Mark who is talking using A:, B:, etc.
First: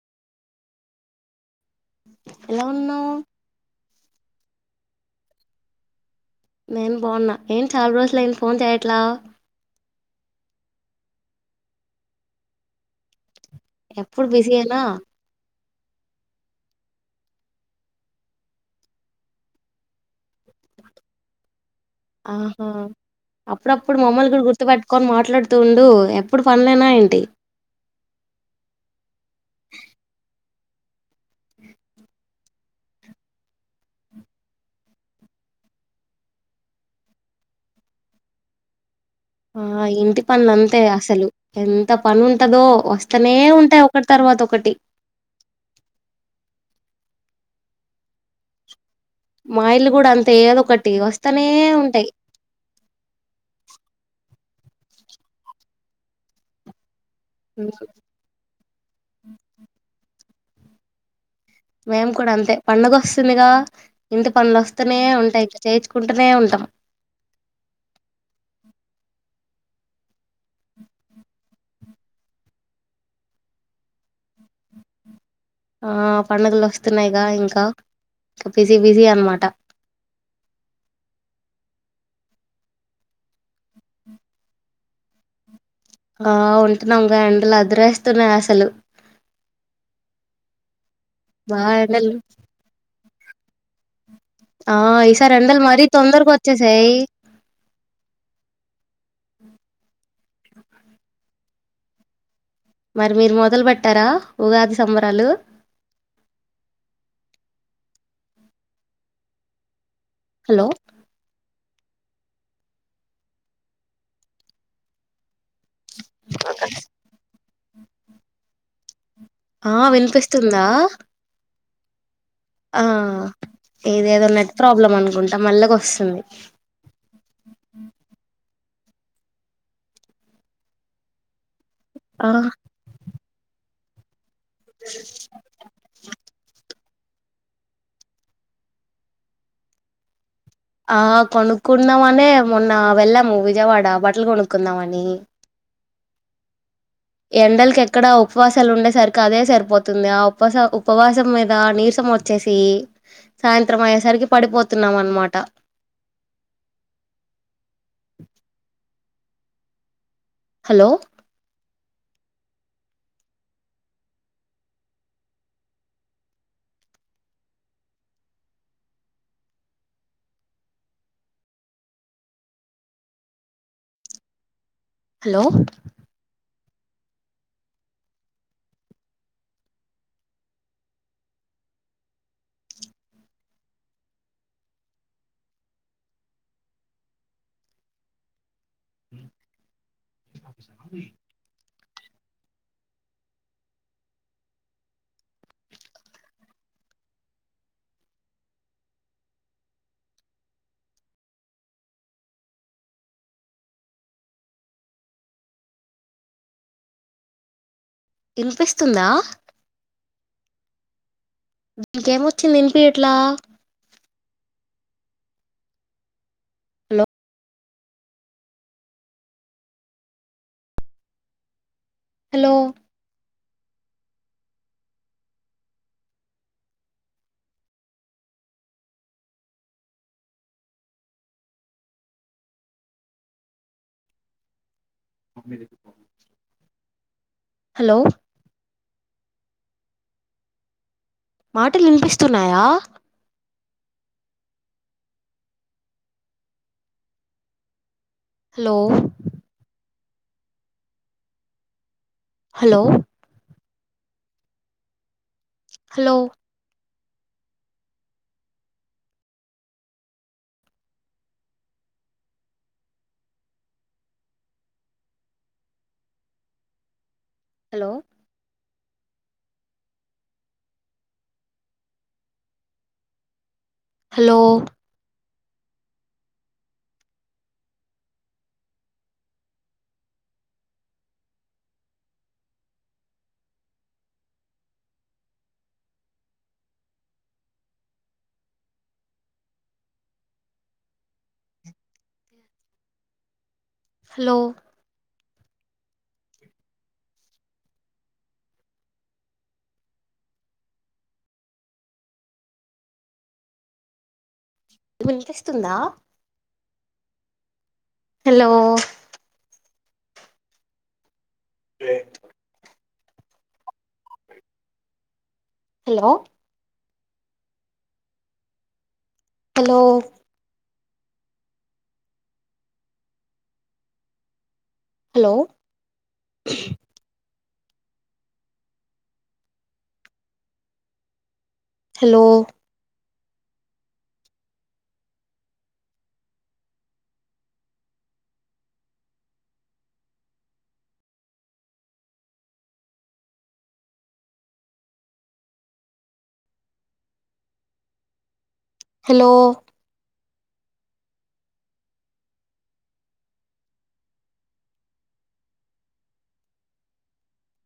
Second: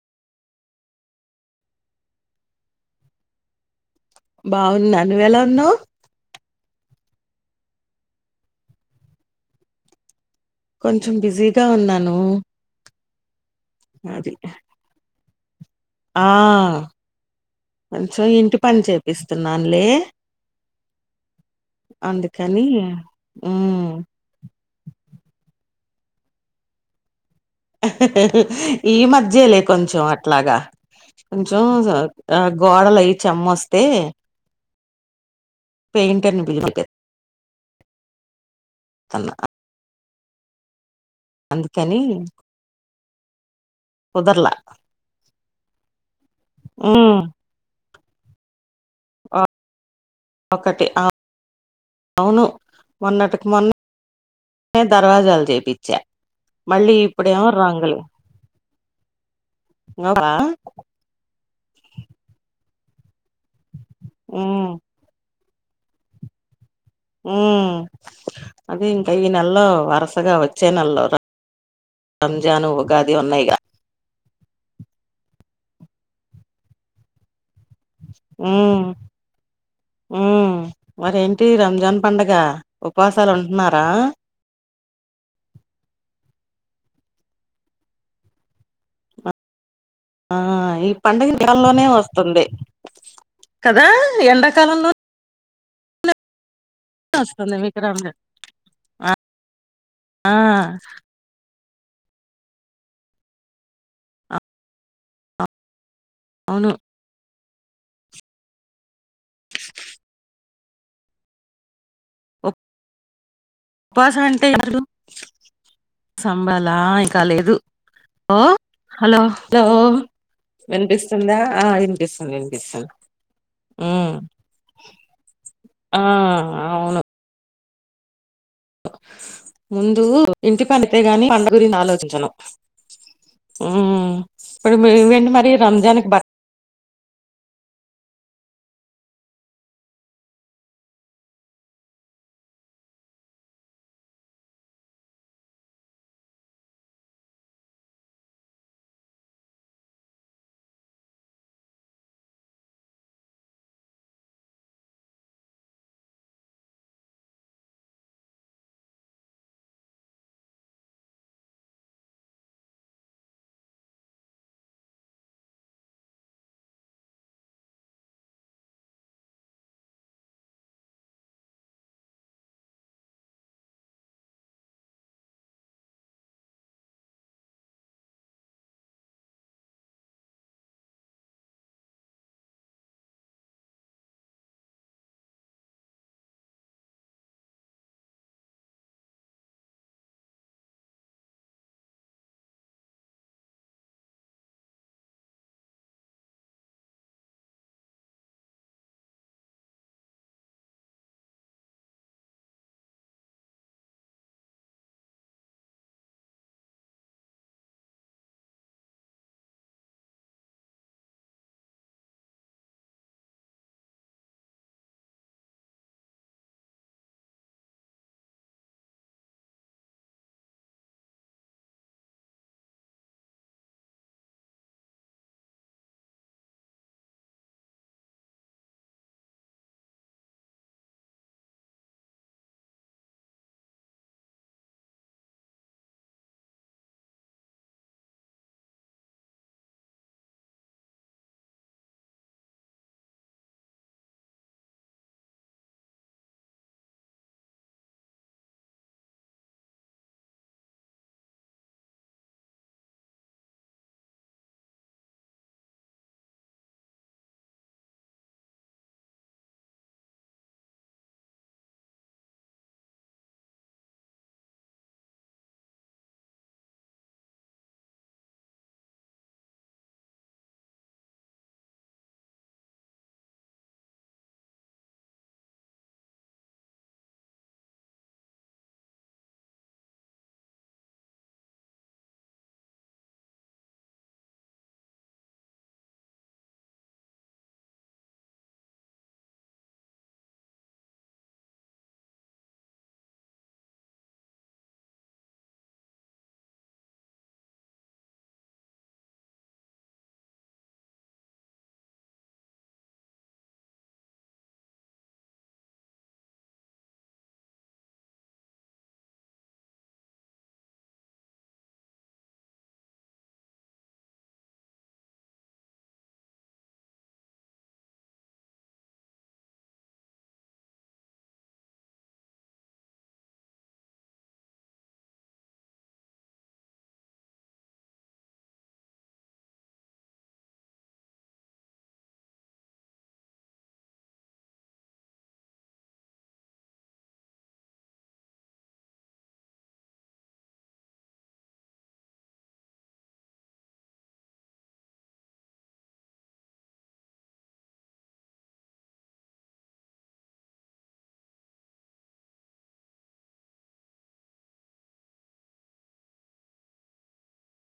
A: ఎలా ఉన్నావ్
B: బావున్నా నువ్వు ఎలా ఉన్నావ్
A: నేను బావున్నా ఏం చాలా రోజులయింది ఫోన్ చేయట్లా
B: కొంచెం బిజీగా ఉన్నాను
A: ఎప్పుడు
B: అది
A: బిజీ ఏనా
B: ఆ కొంచెం ఇంటి పని చేపిస్తున్నానులే అందుకని
A: ఆహా
B: మ్మ్
A: అప్పుడప్పుడు మమ్మల్ని కూడా గుర్తుపట్టుకొని మాట్లాడుతూ ఊ ఎప్పుడు పనులేనా ఏంటి
B: ఈ మధ్యలే కొంచెం అట్లాగా కొంచెం గోడలు అయి చెమ్మోస్తే పెయింటర్ ని బిలి [unintelligible]
A: ఆ ఇంటి పనులు అంతే అసలు ఎంత
B: అందుకని
A: పని ఉంటదో వస్తనే ఉం టే ఒకటి తర్వాత
B: కుదరలా
A: ఒకటి
B: మ్
A: మా ఇల్లు కూడా అంతే ఏదో ఒకటి వస్తానే ఉంటయ్
B: అవును మొన్నటికి మొన్న దర్వాజాలు జేపిచ్చా మళ్ళీ ఇపుడేమో
A: ఉమ్,
B: రంగులు ఉన్నవా
A: మేము కూడా అంతే పండుగొస్తుందిగా ఇంటి పండ్లోస్తనే ఉంటాయి ఇక చేయిచుకుంటునే ఉంటాం
B: నెల్లో వరసగా వచ్చే నెలో రంజాను ఉగాది ఉన్నయ్ గా
A: ఆ పండగలోస్తున్నయ్ గా ఇంకా ఇంకా బిజీ
B: మ్
A: బిజీ అనమాట
B: మ్ మరి ఏంటి రంజాన్ పండగ ఉపవాసాలు ఉంటున్నారా
A: ఆ ఉంటున్నాం గా ఎండలు అదిరేస్తున్నాయి అసలు
B: ఆ ఈ పండగ
A: బా
B: నెలల్లోనే
A: ఎండలు
B: వస్తుంది కదా
A: ఆ
B: ఎండాకాలంలోనే
A: ఈసారి ఎండలు మరీ తొందరగ
B: వస్తుంది విక్రమ్ ది ఆ ఆ
A: మరి మీరు మొదలు పెట్టారా ఉగాది సంబరాలు
B: అవును
A: హలో
B: ఉ ఉపాస అంటే ఎవరు సంబాలా ఇకా లేదు ఒ హలో లో
A: ఆ వినిపిస్తుందా
B: వినిపిస్తుందా ఆ వినిపిస్తుంది
A: ఆ
B: వినిపిస్తుంది ఉమ్
A: ఇదేదో నెట్ ప్రాబ్లం అనుకుంటా మె
B: ఆ
A: ళ్ళగొస్తుంది [inaudible]
B: అవును ముందు ఇంటి పనితే గాని పండుగురినిచి ఆలోచించను
A: ఆ
B: ఊమ్ ఇప్పుడు మీరేంటి మరి రంజాన్కి బక్
A: ఆ కొనుక్కున్నమనే మొన్న వెళ్ళాము విజయవాడ బట్టలు గొనుక్కుందామని ఎండలకి ఎక్కడ ఉపవాసాలు ఉండే సరికి అదే సరిపోతుంది ఆ ఉపస ఉపవాసం మీద నీర్స్ మొచ్చేసి సాయంత్రం అయ్యేసరికి పడిపోతున్నాం అనమాట [inaudible] హలో హలో [unintelligible] వినిపిస్తుందా దీనికెమొచ్చింది ఇనిపియట్లా హలో హలో మమ్మీదేపో హలో మాటలు వినిపిస్తున్నాయా hello hello hello hello hello hello వినిపిస్తుందా hello play hello hello hello hello hello